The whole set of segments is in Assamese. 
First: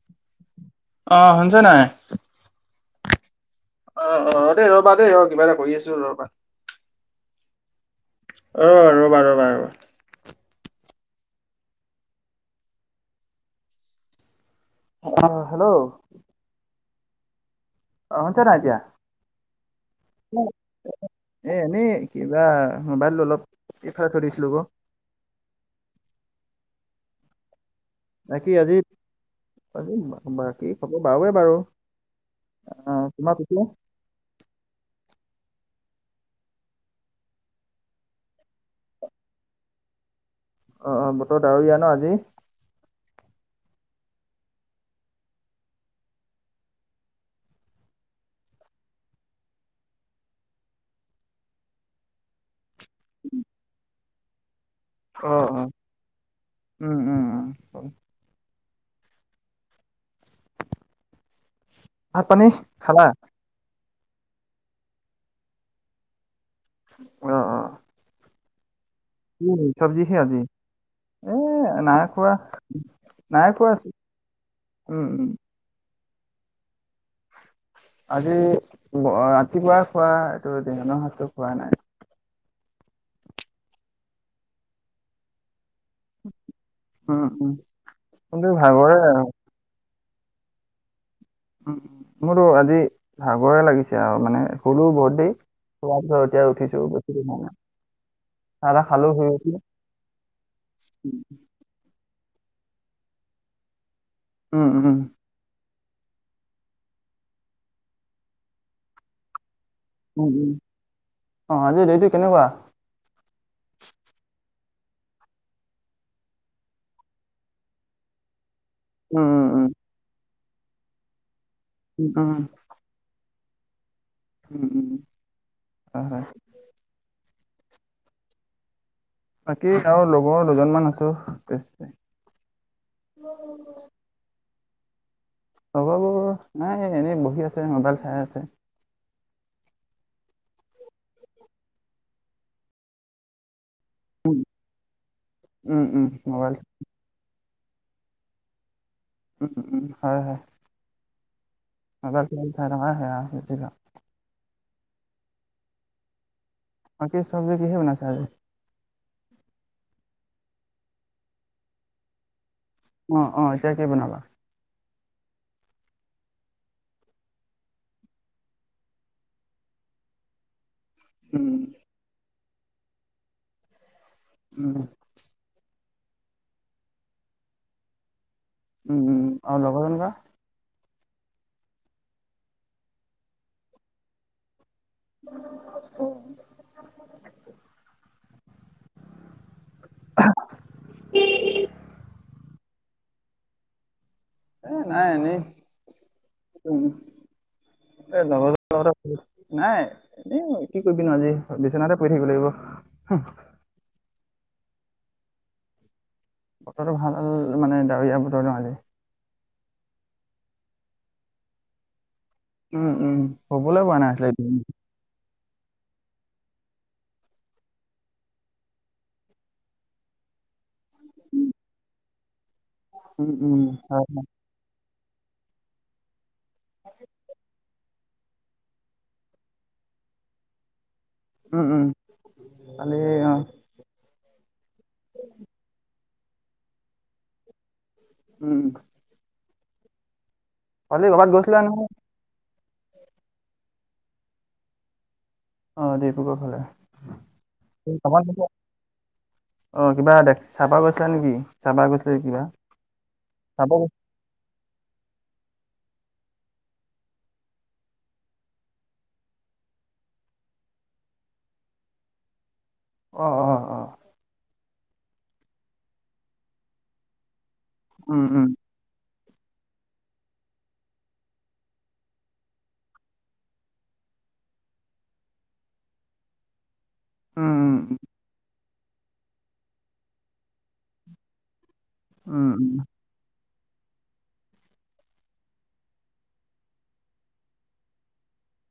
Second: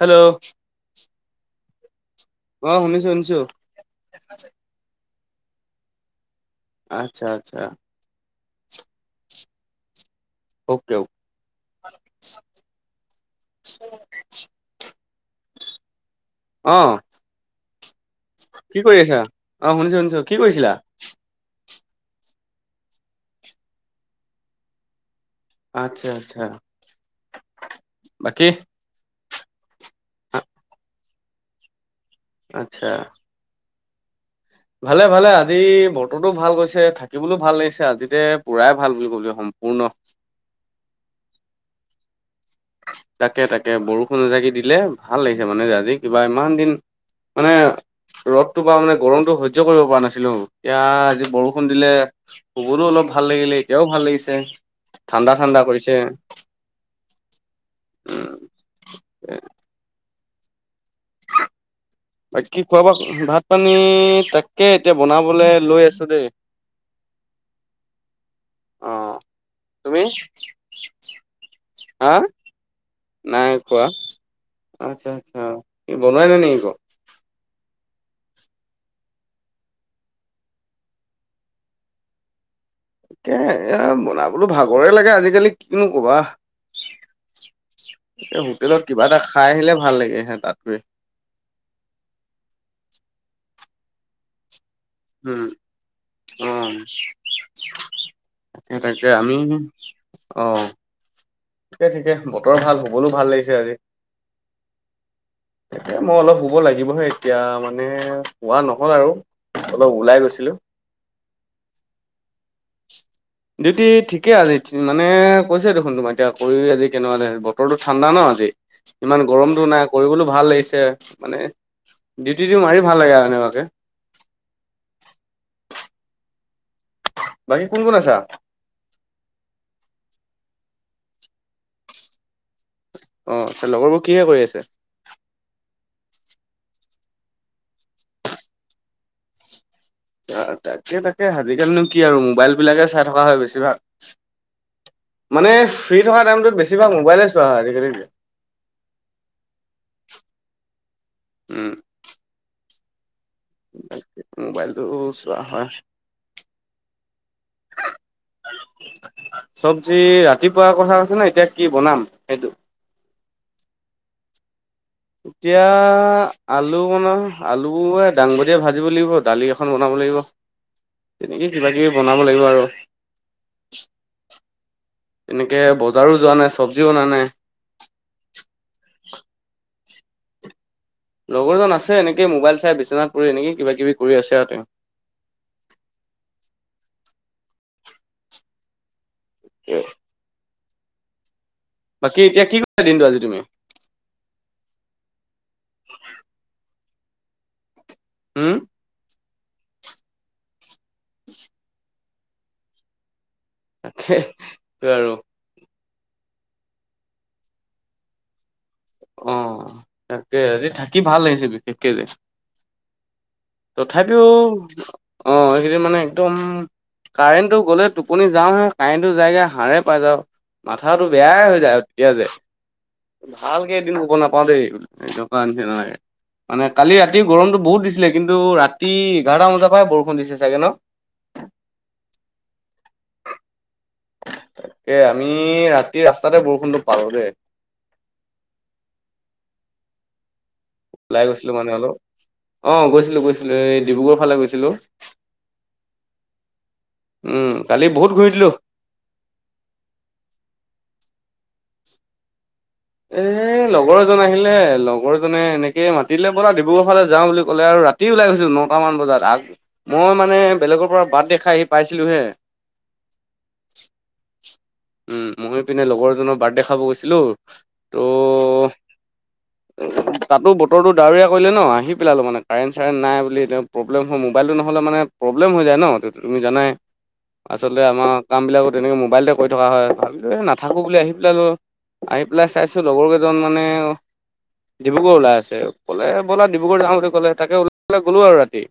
হেল্ল' অ, সোণ ছে নাই। অ, শুনিছো, শুনিছো। অ', অ', দেই ৰ'বা দেই ৰ কিবা এটা কৰি আছো ৰ'বা। আচ্ছা, আচ্ছা। ৰ, ৰ'বা, ৰ'বা, ৰ। [inaudible] আহ, হেল্ল'? অ'। অ, শ, হৈছে নাইতিয়া কি কৰি আছা অ শুনিছো শুনিছো কি কৰিছিলা এ, নি কিবা মোবাইলটো অলপ এফা চৰিছিলো ব। আচ্ছা, আচ্ছা। বাকী আজি, বাকী খব বাৰৱে বাৰু। আচ্ছা। অ তোমাৰ পিছে ভালে, ভালে আজি বতৰতো ভাল গৈছে, থাকিবলৈও ভাল লাগিছে, আজিতে পুৰায় ভাল বুলি ক'ল সম্ভৱ। শূন অ', অ', বতৰ ডাৱৰীয়া ন, আজি। তাকে-তাকে, বৰষুণ এজাকি দিলে ভাল লাগিছে। মানে আজি, কিবা ইমান দিন মানে, ৰ'দটো পা, মানে, গৰমটোতো সহ্য কৰিব পৰা নাছিলোঁ। এতিয়া, আজি বৰষুণ দিলে। খবৰো অলপ ভাল লাগিলে, এতিয়াও ভাল লাগিছে। ঠাণ্ডা অ', ঠাণ্ডা অ', কৰিছে উম, উম, উম। [unintelligible] ভাত পানী বাকী, খালা খোৱা-বোৱা, ভাত-পানী, তাকে এতিয়া বনাবলৈ লৈ আছোঁ দেই। অ', অ'। অ, কি তুমি? চব্জিহে আজি এ নাই হাঁ, খোৱা নাই কোৱা। উম আচ্ছা, উম আচ্ছা। কি বনোৱাই নে নেকি ক? আজি, ৰাতিপুৱাই খোৱা। এইটো, দিহানৰ হাতটো খোৱা নাই। এ, এ, বনাবলৈ ভাগৰে লাগে আজিকালি। কিনো ক'বা! উম উম এ, কিন্তু হোটেলত ভাগৰে কিবা এটা খাই আহিলে। ভাল লাগে হে, তাত গৈ। উ, মোৰতো আজি ভাগৰে লাগিছে, আৰু মানে। শুলো [unintelligible] উম অ এতিয়া উঠিছো বেছি [unintelligible] হোৱা নাই। চাহ তাকে, তাহ খালো তাকে শুই আমি উঠি। অ, ঠিকে, ঠিকে ব বতৰ ভাল, শুবলৈ ভাল লাগিছে আজি। উম, উম। এই, মই অলপ শুব লাগিবহে এতিয়া। মানে, শোৱা নহ'ল আৰু। অলপ ওলাই উম, উম, গৈছিলোঁ। অ, আজি দেউটি কেনেকুৱা? ডিউটি ঠিকে আজি। মানে, কৈছোৱে দেখোন তোমাৰ, এতিয়া কৰি আজি কেনেকুৱা লাগিল বতৰটো ঠাণ্ডা ন আজি। উম, ইমান উম, গৰমটো নাই, কৰিবলৈও ভাল লাগিছে। মানে, উম, উম, উম, ডিউটি দি মাৰি ভাল লাগে আৰু এনেকুৱা। [unintelligible] উম, উম। হয়, হয়। বাকী, কোন, কোন আছা? বাকী, আৰু লগৰ দুজনমান আছোঁ। অ', এই লগৰবোৰ কিহে কৰি আছে? লগৰবোৰ নাই, এনেই বহি আছে, মোবাইল চাই আছে। তাকে-তাকে, আজিকালিনো কি আৰু! মোবাইলবিলাকে চাই থকা হয় বেছিভাগ। মানে, উম, ফ্ৰী উম, থকা মোবাইল টাইমটোত বেছিভাগ মোবাইলে চোৱা হয় আজিকালি। উম, উম। হয়, হয়। উম। মবাইল খুলি চাই থকাৱে হয়, আৰু বেছিভাগ। ত চোৱা হয়। বাকী, চবজি কিহে বনাইছা আজি? চবজি, ৰাতিপুৱাৰ কথা হৈছে নে? এতিয়া কি বনাম সেইটো? অ', অ',। এতিয়া কি বনাবা? এতিয়া আলু বনাম। আলু এ দাংবদিয়ে ভাজিব লাগিব, দালি এখন বনাব তেনেকে উম, কিবা কিবি বনাব লাগিব আৰু। উম, তেনেকে, বজাৰো যোৱা নাই, চবজিও অনা নাই। উম, আৰু লগৰ কেনেকোৱা? লগৰজন আছে, এনেকে মোবাইল চাই, বিচনাত পৰি, এনেকে কিবা-কিবি কৰি আছে আৰু তেওঁ। [inaudible] [unintelligible] বাকী এতিয়া কি [inaudible] দিনটো আজি তুমি? এ, নাই, এনেই। এ হম [inaudible] নাই এনে কি কৰিবি নো আজি বিচনতে কৰি থাকিব লাগিব তাকেই আৰু বতৰটো ভাল মানে ডাৱৰীয়া বতৰটো মালি অ তাকে আজি থাকি ভাল লাগিছে একে যে উম উম স'বোলৈ ব নাই আছিল অঁ সেইখিনি মানে একদম কাৰেণ্টটো গ'লে টোপনি যাওঁহে কাৰেণ্টটো যায়গে হাড়ে পাই যাওঁ মাথাটো বেয়াই হৈ যায় সতিয়া যে উম উম ভালকে এদিন হয়, ক'ব হয়। নাপাও দেই নিচি মানে কালি ৰাতি গৰমটো বহুত দি ছিলে কিন্তু ৰাতি এঘাৰটা বজাৰ পৰাই বৰষুণ দিছে চাগে ন উম উম আালে এ আমি ৰাতি ৰাস্তাতে বৰষুণটো পাৰো দেই উম হলি ওলাই ক'ৰবাত গৈছিলো গৈছিলা মানে নহয় অলপ। অ গৈছিলো গৈছিলো এই ডিব্ৰুগড় ফালে গৈছিলো আহ ডিব্ৰুগড় ফালে উম কালি বহুত ঘূৰি দিলো। অ কিবা দেখ চাহপা গৈছিলা নেকি চপা গৈছিলা কিবা এ চাব গৈ লগৰ এজন আহিলে লগৰজনে এনেকে ত মাতিলে পৰা ডিব্ৰুগড়ালে যাওঁ বুলি ক'লে আৰু ৰাতি ওলাই গৈছো নটামান বজাত আ মই মানে বলে পৰা বাট দেখাই আহি পাইছিলো হে আহ অ অ উম মই পিনে লগৰজনৰ বাৰ্থডে খাব গৈছিলো উম উম ত' [unintelligible] তাতো বতৰটো ডাৱৰীয়া কৰিলে ন আহি পেলালো মানে কাৰেণ্ট চাৰেণ্ট নাই বুলি এ প্ৰব্লেম হয় মোবাইলতো নহয় মানে প্ৰব্লেম হৈ যায় ন টো তুমি জানাই উম, আচলতে উম, আমাৰ কামবিলাকত তেনেকৈ মোবাইলতে কৈ থকা হয় ভাবিলোঁ এই নাথাকোঁ বুলি আহি পেলাইো আহি পেলাই উম, উম, চাইছোঁ লগৰ কেইজন মানে অ। ডিব্ৰুগড় ওলাই আছে, ক'লে ব'লা ডিব্ৰুগড় যাওঁ বুলি ক'লে তাকে ওলাই গ'লো আৰু ৰাতি।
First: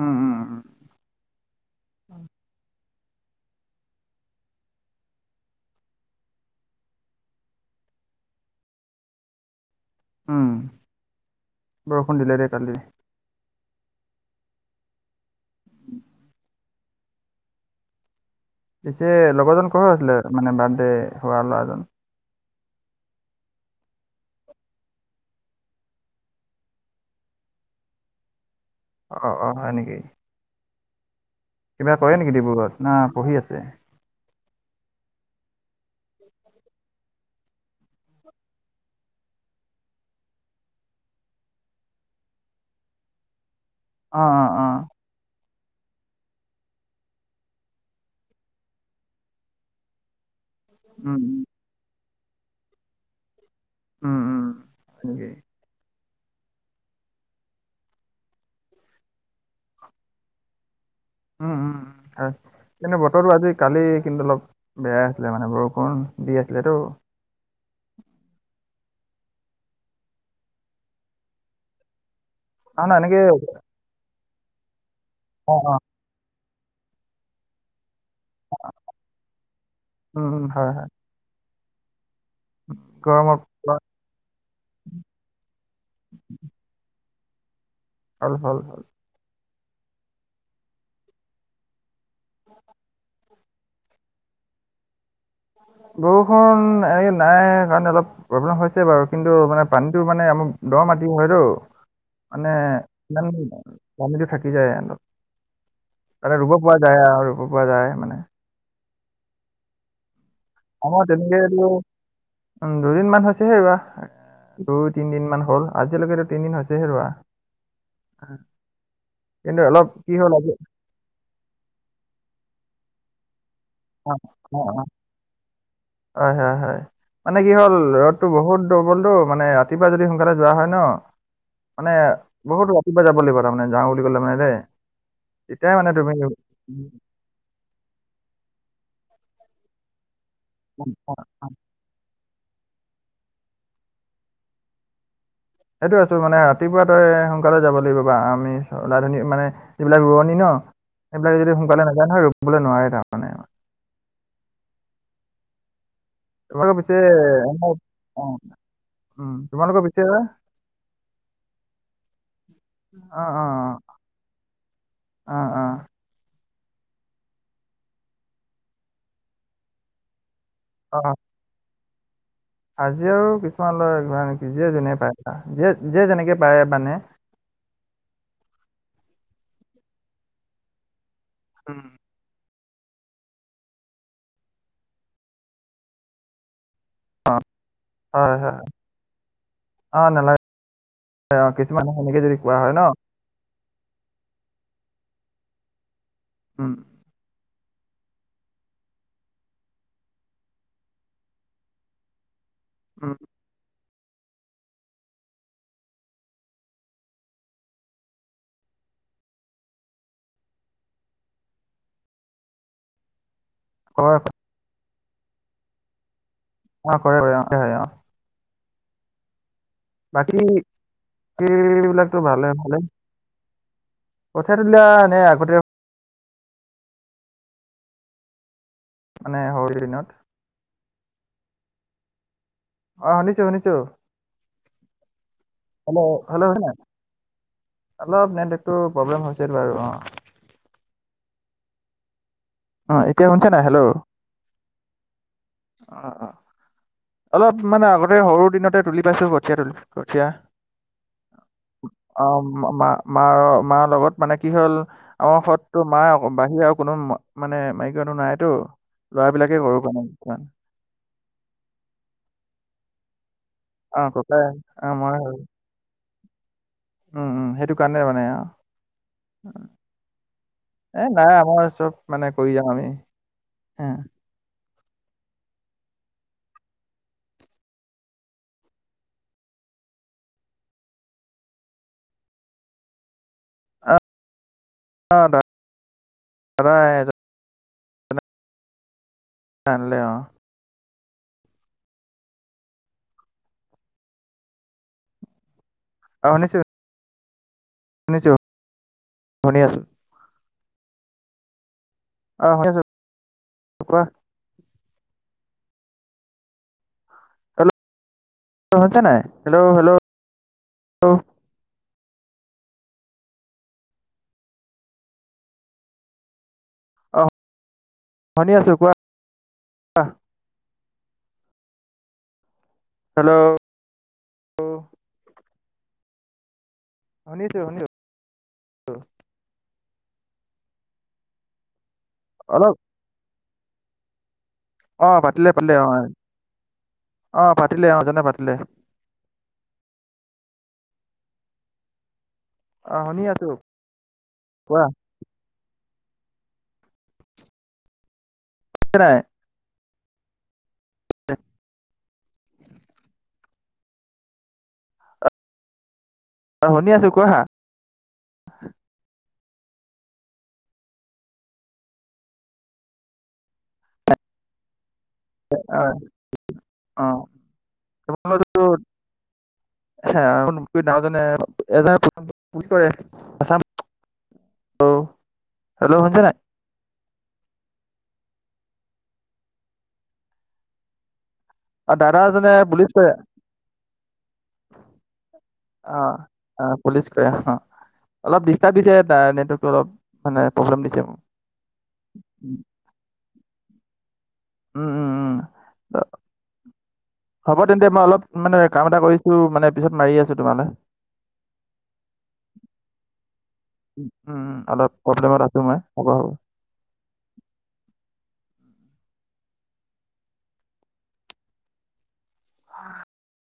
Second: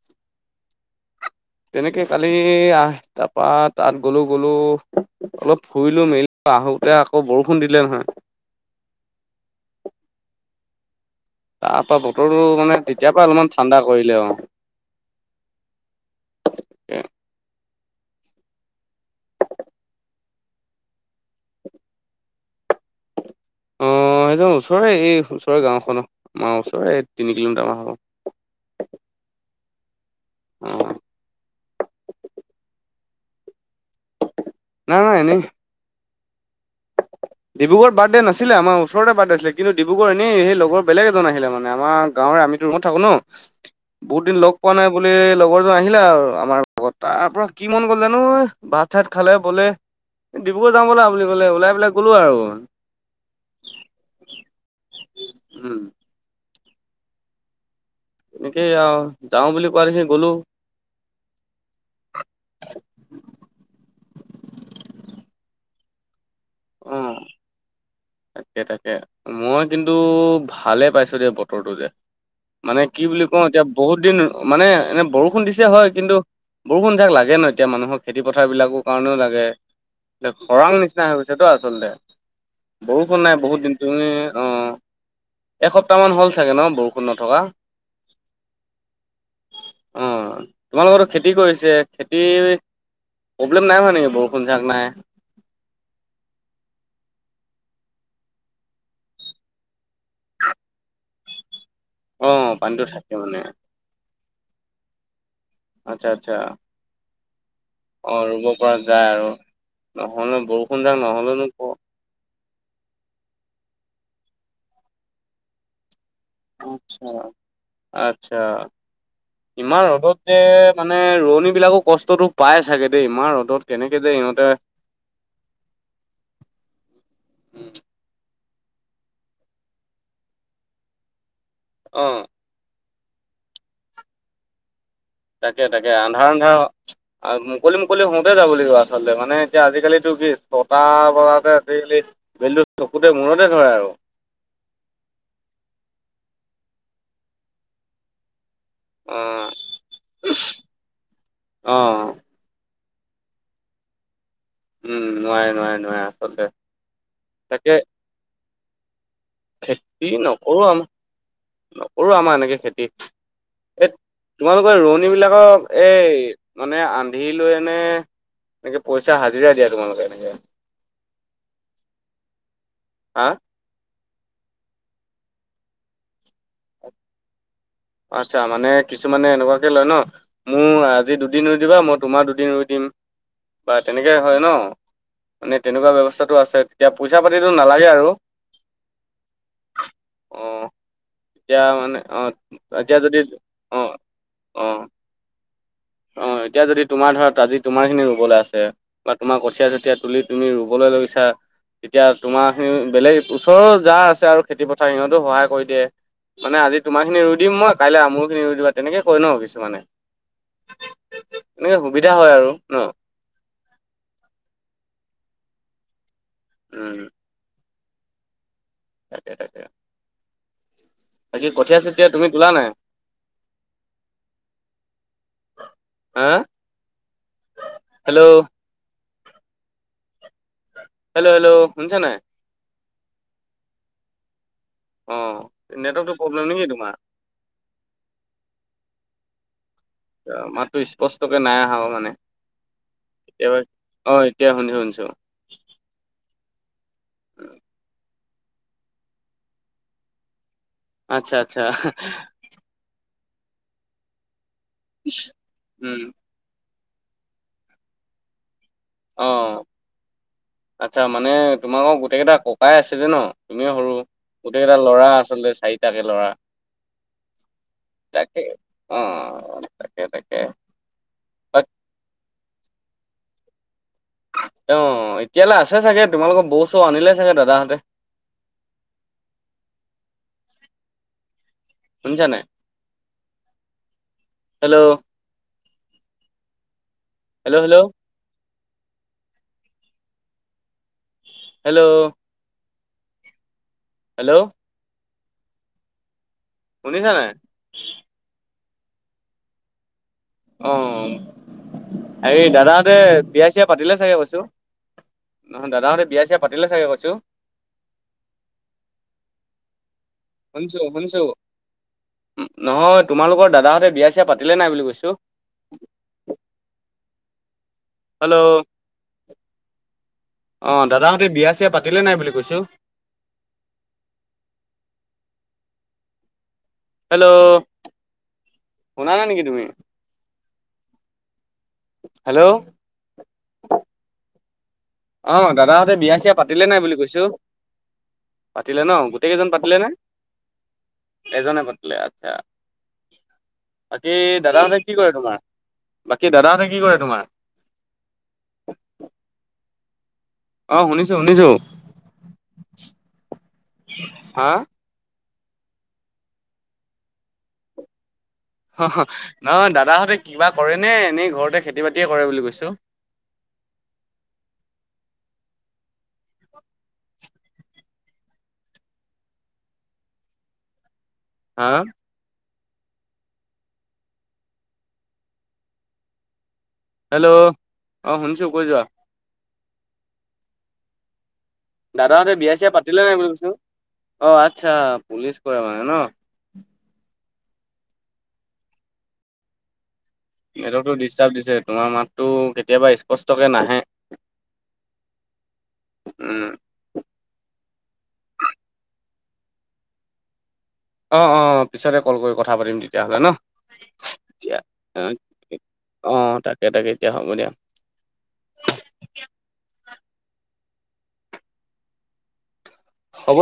উম, উম, উম, তেনেকে কালি আহ তাৰ পৰা তাত গ'লো গ'লো অলপ ফুৰিলো মেলিলো আহোতে আকৌ বৰষ ষুণ দিলে নহয়। উম। তাৰ পৰা বৰষুণ দিলে বতৰটো দে কালি। মানে তেতিয়াৰ পৰা অলপমান ঠাণ্ডা কৰিলে আৰু। [inaudible] [inaudible] পিছে লগৰজন কৰ আছিলে মানে বাৰ্থডে হোৱা ল'ৰাজন? অ। অ সেইজন ওচৰৰে, এই ওচৰৰে গাঁওখন, আমাৰ ওচৰৰে তিনি কিলোমিটাৰ মান হব। অ অ হয় নেকি অ। কিবা কৰে নেকি ডিব্ৰুগড় না পঢ়ি আছে? নাই নাই এনেই। ডিব্ৰুগড় বাৰ্থডে নছিলে, আমাৰ ওচৰতে বাৰ্থডে আছিলে। কিন্তু ডিব্ৰুগড় এনে সেই লগৰ বেগ এজন আহোনে আমাৰ গাঁ আমিতো ৰুমত থাকো ন, অ বহুত দিন অ লগ অ পোৱা নাই বুলি লগৰ আহিলা আৰু আমাৰ লগত তাৰ পৰা কি মন গ'ল জানো এই ভাত চাত খালে বলে এই ডিব্ৰুগড় যাম ব'লা উম বুলি ক'লে ওলাই পেলাই গ'লো আৰু। উম উম তাকে। উম, এনেকেই আহ যাও বুলি কোৱা দেখি গ'লো। উম-উম-উম, হয়। কিন্তু বতৰটো আজি কালি কিন্তু অলপ বেয়াই আছিলে মানে বৰষুণ দি আছিলেতো। অ', তাকে তাকে মই কিন্তু ভালে পাইছো দিয়া বতৰটো যে। মানে নহয় নহয় কি এনেকে বুলি কওঁ এতিয়া বহুত দিন মানে এনে বৰষুণ অ দিছে অ হয় কিন্তু বৰষুণ যাক লাগে ন এতিয়া মানুহক খেতি পথাৰ বিলাকৰ কাৰণেও লাগে, উম এতিয়া উম হয় খৰাং হয় নিচিনা হৈ গৈছে [unintelligible] আচলতে। বৰষুণ নাই গৰমত বহুত দিনটো অ একসপ্তাহ মান হ'ল চাগে ন বৰষুণ ষুণ নথকা? হ'ল হ'ল। অ তোমালোকৰ ত খেতি কৰিছে খেতি প্ৰব্লেম নাই হয়োৱা নেকি বৰষুন জাক নাই? বৰষুণ এনে নাই কাৰণে অলপ প্ৰব্লেম হৈছে বাৰু। কিন্তু মানে পানীতটো মানে আমা দৰ মাটি হয়তো, অ মানে পানীটো থাকে মানে পানীটো থাক আচ্ছা আচ্ছা [unintelligible] ৰুব পৰা যায় আৰু। ৰুব পৰা যায় মানে। অ ৰুব পৰা যায় আৰু নহ'লে বৰষুণ আমাৰ দাল তেনেকে নহলে নো এইটো ক উম দুদিন মান হৈছে হে ৰুবা। দুই তিনদিন মান হ'ল আজিলৈকে তিনিদিন হৈছে হে ৰুবা। আচ্ছা আচ্ছা ইমান ৰ'দত যে মানে ৰোৱনী বিলাকো কষ্টতটো পাই চাগে দেই, ইমান ৰ'দত কেনেকে যে সিহঁতে হয়-হয়-হয় মানে কি হ'ল ৰ'দতটো বহুত দৰ্বলতটো মানে ৰাতিপুৱা যদি সোনকালে যোৱা হয় ন, মানে অ বহুত কিবা যাব লাগিব তাৰমানে যাওঁ বুলি ক'লে মানে দে তাকে তাকে আন্ধাৰ আন্ধাৰ মুকলি মুকলি হওঁতে যাব লাগিব আচলতে মানে এতিয়া আজিকালি ছয়তা বজাত আজি কালি বেলি চকুতে মূৰতে ধৰে আৰু। সেইটোৱে মানে ৰাতিপুৱা তই সোনকালে যাব লাগিব বা আমি অলা অ ধনী মানে, যিবিলাক ৰুৱোনী ন সেইবিলাক যদি অ সোনকালে নেযায় নহয় ৰুবলৈ নোৱাৰে তাৰ মানে উম নোৱাৰে-নোৱাৰে-নোৱাৰে। তোমালোকৰ পিছে উম, তোমালোকৰ পিছে খেতি অ', নকৰো আমাৰ, নকৰো আমাৰ এনেকে খেতি। অ', অ', এই তোমালোকৰ ৰোৱনী অ', বিলাকক অ', এই মানে আন্ধি লৈ এনে, এনেকে পইচা হাজিৰা দিয়া তোমালোকে এনেকে। অ'। হাজিৰাও হা আৰু কিছুমান লয়। [unintelligible] যিয়ে যেনেকে পায়ছা যিয়ে যে যেনেকে পায় মানে আচ্ছা মানে কিছুমানে এনেকুৱাকে লয় ন' মোৰ আজি দুদিন ৰুই দিবা উম। মই তোমাৰ দুদিন ৰুই দিম বা তেনেকৈ হয় ন মানে তেনেকুৱা ব্যৱস্থাটো আছে। এতিয়া পইচা পাতিতো নালাগে আৰু, হয়, হয়, অ', নালাগে অ'। অ', এতিয়া কিছুমানে মানে সেনেকে অ', যদি কোৱা হয় ন। এতিয়া যদি অ', অ'। অ', এতিয়া উম। যদি তোমাৰ ধৰা আজি তোমাৰ খিনি ৰুবলৈ আছে বা তোমাৰ কঠীয়া যেতিয়া তুলি তুমি ৰুবলৈ লৈছা, তেতিয়া তোমাৰ উম। বেলেগ ওচৰৰ যাৰ আছে আৰু খেতি পথাৰ সিহঁতো সহায় কৰি দিয়ে। মানে আজি তোমাৰ খিনি ৰুই দিম মই কাইলৈ মোৰ খিনি ৰুই দিবা তেনেকে কৈ ন কিছুমানে। এনেকে সুবিধা হয় আৰু ন। হয়। অ', উম কৰে [unintelligible] তাকে তাকে। বাকী বাকি কঠিয় চঠিয়া বিলাকতো তুমি ভালে তোলা নে নাই? ভালে। কঠিয়া তুলিয়া এনে আগতে হা? হেল্ল'। মানে শৰু দিনত হেল্ল' হেল্ল' শুনিছা নাই? অ', শুনিছোঁ শুনিছোঁ। [unintelligible] অ নেটৱৰ্কটো হেল্ল প্ৰব্লেম হয় নেকি ন তোমাৰ অলপ ইয়াতে নেট তো প্ৰব্লেম হৈছে বাৰু অ'। তোকে নাই আহা অ', মানে। আহ এতিয়া শুনিছে কেতিয়াবা নাই হেল্ল'? অ এতিয়া শুনি শুনিছো অ', অ'। অলপ মানে আগতে সৰু দিনতে তুলি পাইছো কঠীয়া তুলি কঠীয়া। আচ্ছা আচ্ছা অ', ম মা মাৰ মাৰ লগত মানে কি হ'ল আমাৰ সতো মা উম বাহিৰে আৰু কোন কোনো মা মানে মাইকী মানুহ নাইতো। অ ল'ৰাবিলাকে কৰোঁ মানে কিছুমান আচ্ছা মানে তোমাকৰ গোটেই কেইটা ককাই আছে যে ন? তুমি সৰু অ ককাই গোটেইকেইটা অ ল'ৰা মই আৰু। আচলতে চাৰিটাকে লৰা। উম উম সেইটো কাৰণে মানে অ তাকে অ', তাকে তাকে। এ নাই বাক আমাৰ চব মানে কৰি যাাম আমি হ। অ', এতিয়ালৈ আছে চাগে তোমালোকৰ বৌ ছৌ আনিলে চাগে দাদাহঁতে। [unintelligible] শুনিছা নাই? অ hello. [unintelligible] Hello hello. [unintelligible] Hello. Hello. শুনিছা নাই? শুনিছো, শুনি আছোঁ। অ', হেৰি অ শুনি আছোঁ দাদাহতে বিয়া চিয়া পাতিলে কোৱা চাগে কৈছোঁ। নহয় দাদাহঁতে বিয়া চিয়া পাতিলে চাগে কৈছো। হেল্ল', হৈছে নাই হেল্ল' হেল্ল'। শুনচো শুনচো। নহয়, তোমালোকৰ দাদাহঁতে বিয়া-চিয়া পাতিলে নে নাই বুলি কৈছোঁ। [inaudible] অ শুনি আছোঁ কোৱা কোৱা। অ', দাদাহঁতে বিয়া-চিয়া পাতিলে নে নাই বুলি কৈছোঁ। Hello hello! শুনিছোঁ শুনিছোঁ শুনা নাই নেকি তুমি? হেল্ল'! অলপ পাতিলে অ', পাতিলে দাদাহঁতে অ' বিয়া-চিয়া পাতিলে নাই বুলি কৈছোঁ। অ' পাতিলে অ' এজনে পাতিলে ন গোটেই কেইজন পাতিলে নে? এজনে পাতিলে, আচ্ছা। অ' শুনি আছো বাকী দাদাহঁতে কোৱা কি কৰে তোমাৰ? বাকী দাদাহঁতে কি কৰে তোমাৰ? নে নাই অ', শুনিছো শুনিছো। হা? অ', শুনি আছো কোৱা। হ হ। নহয় দাদাহঁতে কিবা কৰে নে এনেই ঘৰতে খেতি-বাতিয়ে কৰে বুলি কৈছোঁ। [inaudible] অ'। [inaudible] [unintelligible] [unintelligible] হা পুছ কৰে। আছাম, হেল্ল' শুনিছে নে নাই? হেল্ল' অ', শুনিছো কৈ যোৱা। অ' দাদা দাদাহঁতে এজনে বিয়া-চিয়া পুলিচ পাতিলে নে কৰে নাই বুলি কৈছোঁ। অ', আচ্ছা পুলিচ কৰে মানে ন। অ' অ' পুলিচ অলপ ডিষ্টাৰ্ব দিছে নেটৱৰ্কটো অলপ। মানে প্ৰব্লেম নেটৱৰ্কটো দিছে মোক ডিষ্টাৰ্ব দিছে। তোমাৰ মাতটো কেতিয়াবা স্পষ্টকে নাহে। উম, উম, উম, উম হ'ব তেন্তে মই অলপ মানে কাম এটা কৰিছ ছো মানে পিছত মাৰি আছো তোমালে। অ', অ', পিছতে কল কৰি কথা পাতিম তেতিয়াহ'লে ন? উম উম অলপ প্ৰব্লেমত আছো মই হ'ব হ'ব অ', তাকে তাকে এতিয়া হ'ব দিয়া। [unintelligible] হ'ব [inaudible]